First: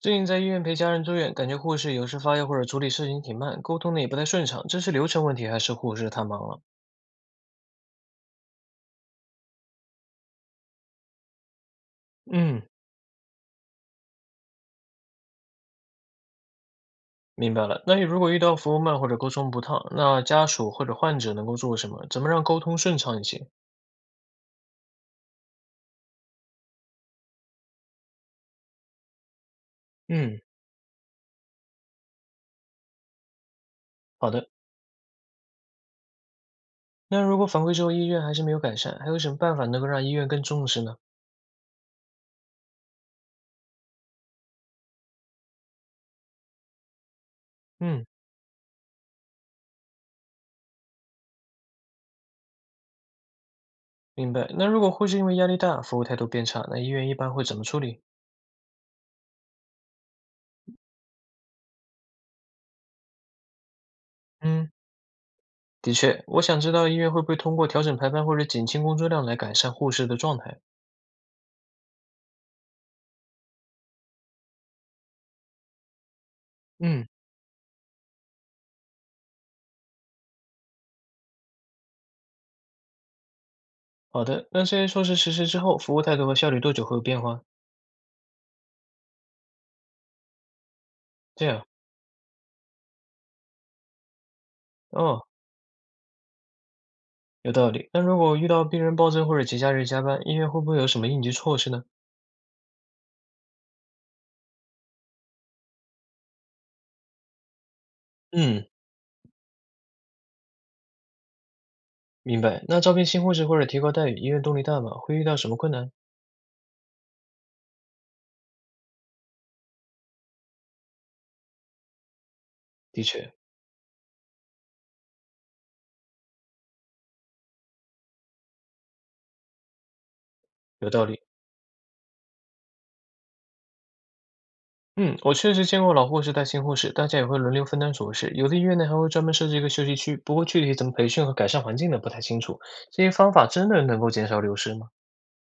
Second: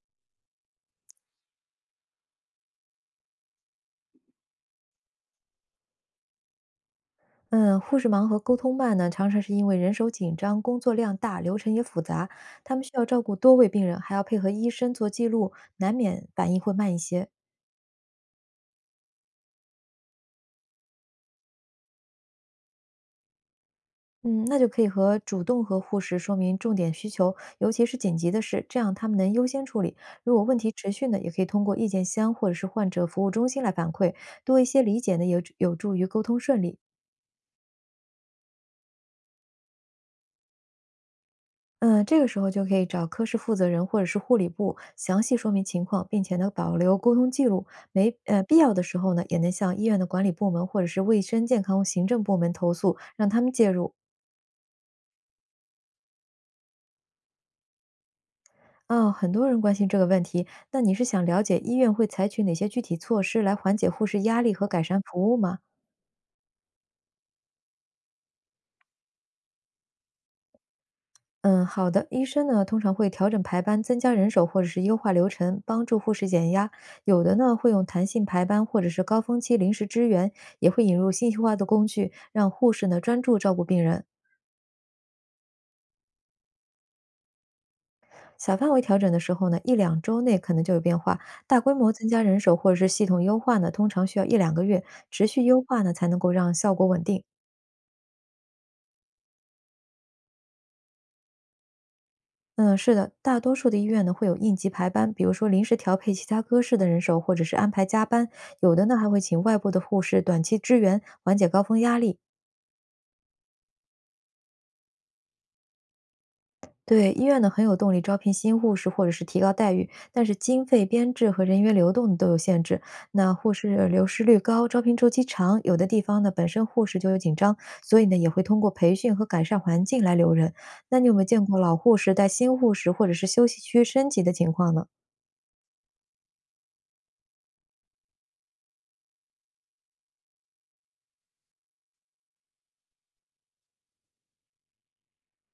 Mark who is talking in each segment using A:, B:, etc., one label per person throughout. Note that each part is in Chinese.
A: 最近在医院陪家人住院，感觉护士有时发药或者处理事情挺慢，沟通的也不太顺畅，这是流程问题还是护士太忙了？
B: 嗯，护士忙和沟通慢呢，常常是因为人手紧张、工作量大、流程也复杂，
A: 嗯，
B: 他们需要照顾多位病人，还要配合医生做记录，难免反应会慢一些。
A: 明白了。那如果遇到服务慢或者沟通不畅，那家属或者患者能够做什么？怎么让沟通顺畅一些？
B: 嗯，那就可以主动和护士说明重点需求，尤其是紧急的事，这样他们能优先处理。如
A: 嗯，
B: 果问题持续呢，也可以通过意见箱或者是患者服务中心来反馈，
A: 好的。
B: 多一些理解呢，也有助于沟通顺利。
A: 那如果反馈之后医院还是没有改善，还有什么办法能够让医院更重视呢？
B: 嗯，这个时候就可以找科室负责人或者是护理部详细说明情况，并且呢保留沟通记录，
A: 嗯，
B: 没必要的时候呢，也能向医院的管理部门或者是卫生健康行政部门投诉，让他们介入。
A: 明白。那如果护士因为压力大，服务态度变差，那医院一般会怎么处理？
B: 很多人关心这个问题，那你是想了解医院会采取哪些具体措施来缓解护士压力和
A: 嗯，
B: 改善服务吗？
A: 的确，我想知道医院会不会通过调整排班或者减轻工作量来改善护士的状态。
B: 嗯，好的。医生呢，通常会调整排班，增加人手或者是优化流程，帮助护士减压。
A: 嗯。
B: 有的呢，会用弹性排班或者是高峰期临时支援，也会引入信息化的工具，让护士呢专注照顾病人。
A: 好的，那这些措施实施之后，服务态度和效率多久会有变化？
B: 小范围调整的时候呢，一两周内可能就有变化；
A: 这
B: 大
A: 样，
B: 规模增加人手或者是系统优化呢，通常需要一两个月，持
A: 哦，
B: 续优化呢才能够让效果稳定。
A: 有道理。那如果遇到病人暴增或者节假日加班，医院会不会有什么应急措施呢？
B: 嗯，是的，大多数的医院呢会有应急排班，比如说临时调配其他科室的人手，或者是安排加班，
A: 嗯，
B: 有的呢还会请外部的护士短期支援，缓解高峰压力。
A: 明白。那招聘新护士或者提高待遇，医院动力大吗？会遇到什么困难？
B: 对，医院呢很有动力招聘新护士或者是提高待遇，但是经费编制和人员流动都有限制。
A: 的确，
B: 那护士流失率高，招聘周期长，有的地方呢本身护士就有紧张，所以呢也会通过培训和改善环境来留人。
A: 有
B: 那
A: 道
B: 你有没
A: 理。
B: 有见过老护士带新护士或者是休息区升级的情况呢？
A: 嗯，我确实见过老护士带新护士，大家也会轮流分担琐事。有的医院呢还会专门设置一个休息区，不过具体怎么培训和改善环境的不太清楚。这些方法真的能够减少流失吗？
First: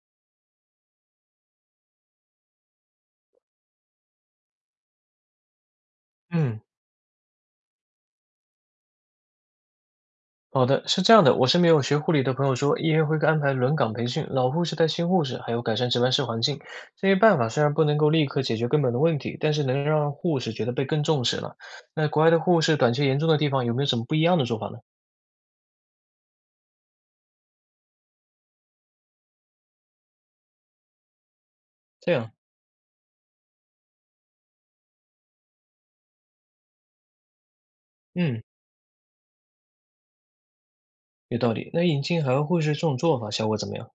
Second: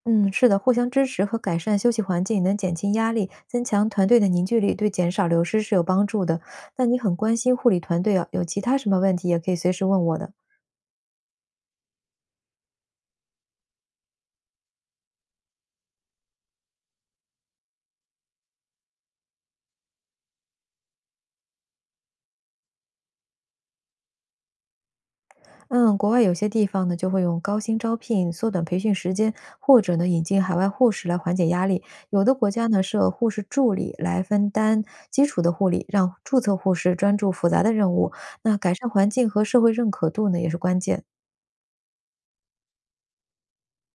B: 嗯，是的，互相支持和改善休息环境能减轻压力，增强团队的凝聚力，对减少流失是有帮助的。
A: 嗯。
B: 那你很关心护理团队啊，有其他什么问题也可以随时问我的。
A: 好的，是这样的，我身边有学护理的朋友说，医院会安排轮岗培训，老护士带新护士，还有改善值班室环境。这些办法虽然不能够立刻解决根本的问题，但是能让护士觉得被更重视了。那国外的护士短缺严重的地方，有没有什么不一样的做法呢？
B: 嗯，国外有些地方呢就会用高薪招聘、缩短培训时间，或者呢引进海外护士来缓解压力。
A: 这
B: 有
A: 样，
B: 的国家呢设护士助理来分担基础的护理，让注册护士专注复杂的任务。
A: 嗯，
B: 那改善环境和社会认可度呢也是关键。
A: 有道理。那引进海外护士这种做法效果怎么样？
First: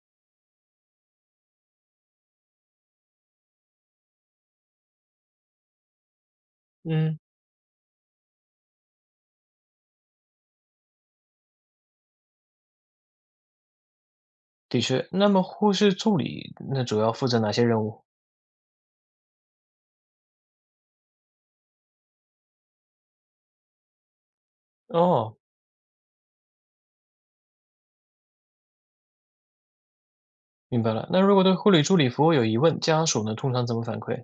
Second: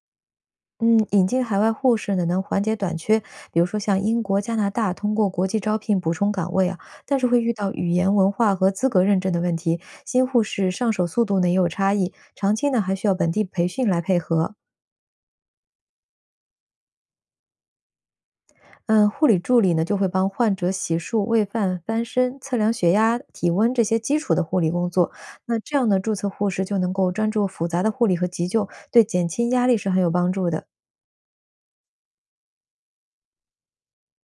B: 嗯，引进海外护士呢，能缓解短缺。比如说，像英国、加拿大通过国际招聘补充岗位啊，
A: 嗯，
B: 但是会遇到语言、文化和资格认证的问题。新护士上手速度呢也有差异，长期呢还需要本地培训来配合。
A: 的确。那么护士助理那主要负责哪些任务？
B: 嗯，护理助理呢就会帮患者洗漱、喂饭、翻身、测量血压、体温这些基础的护理工作。
A: 哦，
B: 那这样呢，注册护士就能够专注复杂的护理和急救，对减轻压力是很有帮助的。
A: 明白了。那如果对护理助理服务有疑问，家属呢通常怎么反馈？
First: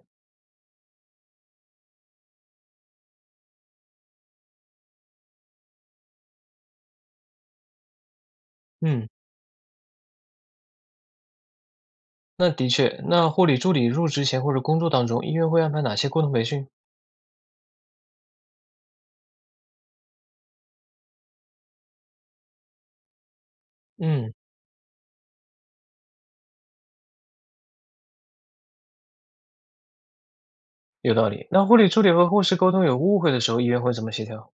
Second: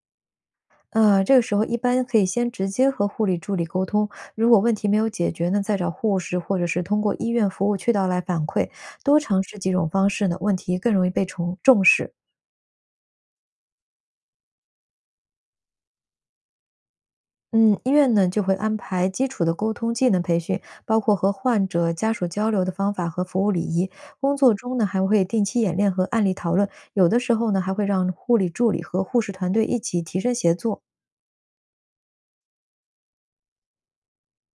B: 这个时候一般可以先直接和护理助理沟通，如果问题没有解决呢，再找护士或者是通过医院服务渠道来反馈。
A: 嗯。
B: 多尝试几种方式呢，问题更容易被重视。
A: 那的确，那护理助理入职前或者工作当中，医院会安排哪些沟通培训？
B: 嗯，医院呢就会安排基础的沟通技能培训，包括和患者家属交流的方法和服务礼仪。
A: 嗯，
B: 工作中呢还会定期演练和案例讨论，有的时候呢还会让护理助理和护士团队一起提升协作。
A: 有道理。那护理助理和护士沟通有误会的时候，医院会怎么协调？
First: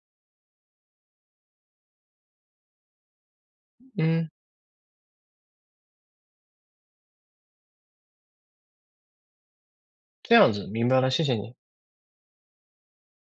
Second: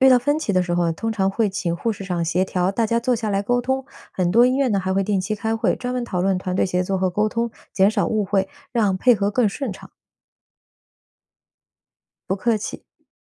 B: 遇到分歧的时候，通常会请护士长协调，大家坐下来沟通。
A: 嗯，
B: 很多医院呢还会定期开会，专门讨论团队协作和沟通，减少误会，让配合更顺畅。
A: 这样子，明白了，谢谢你。
B: 不客气。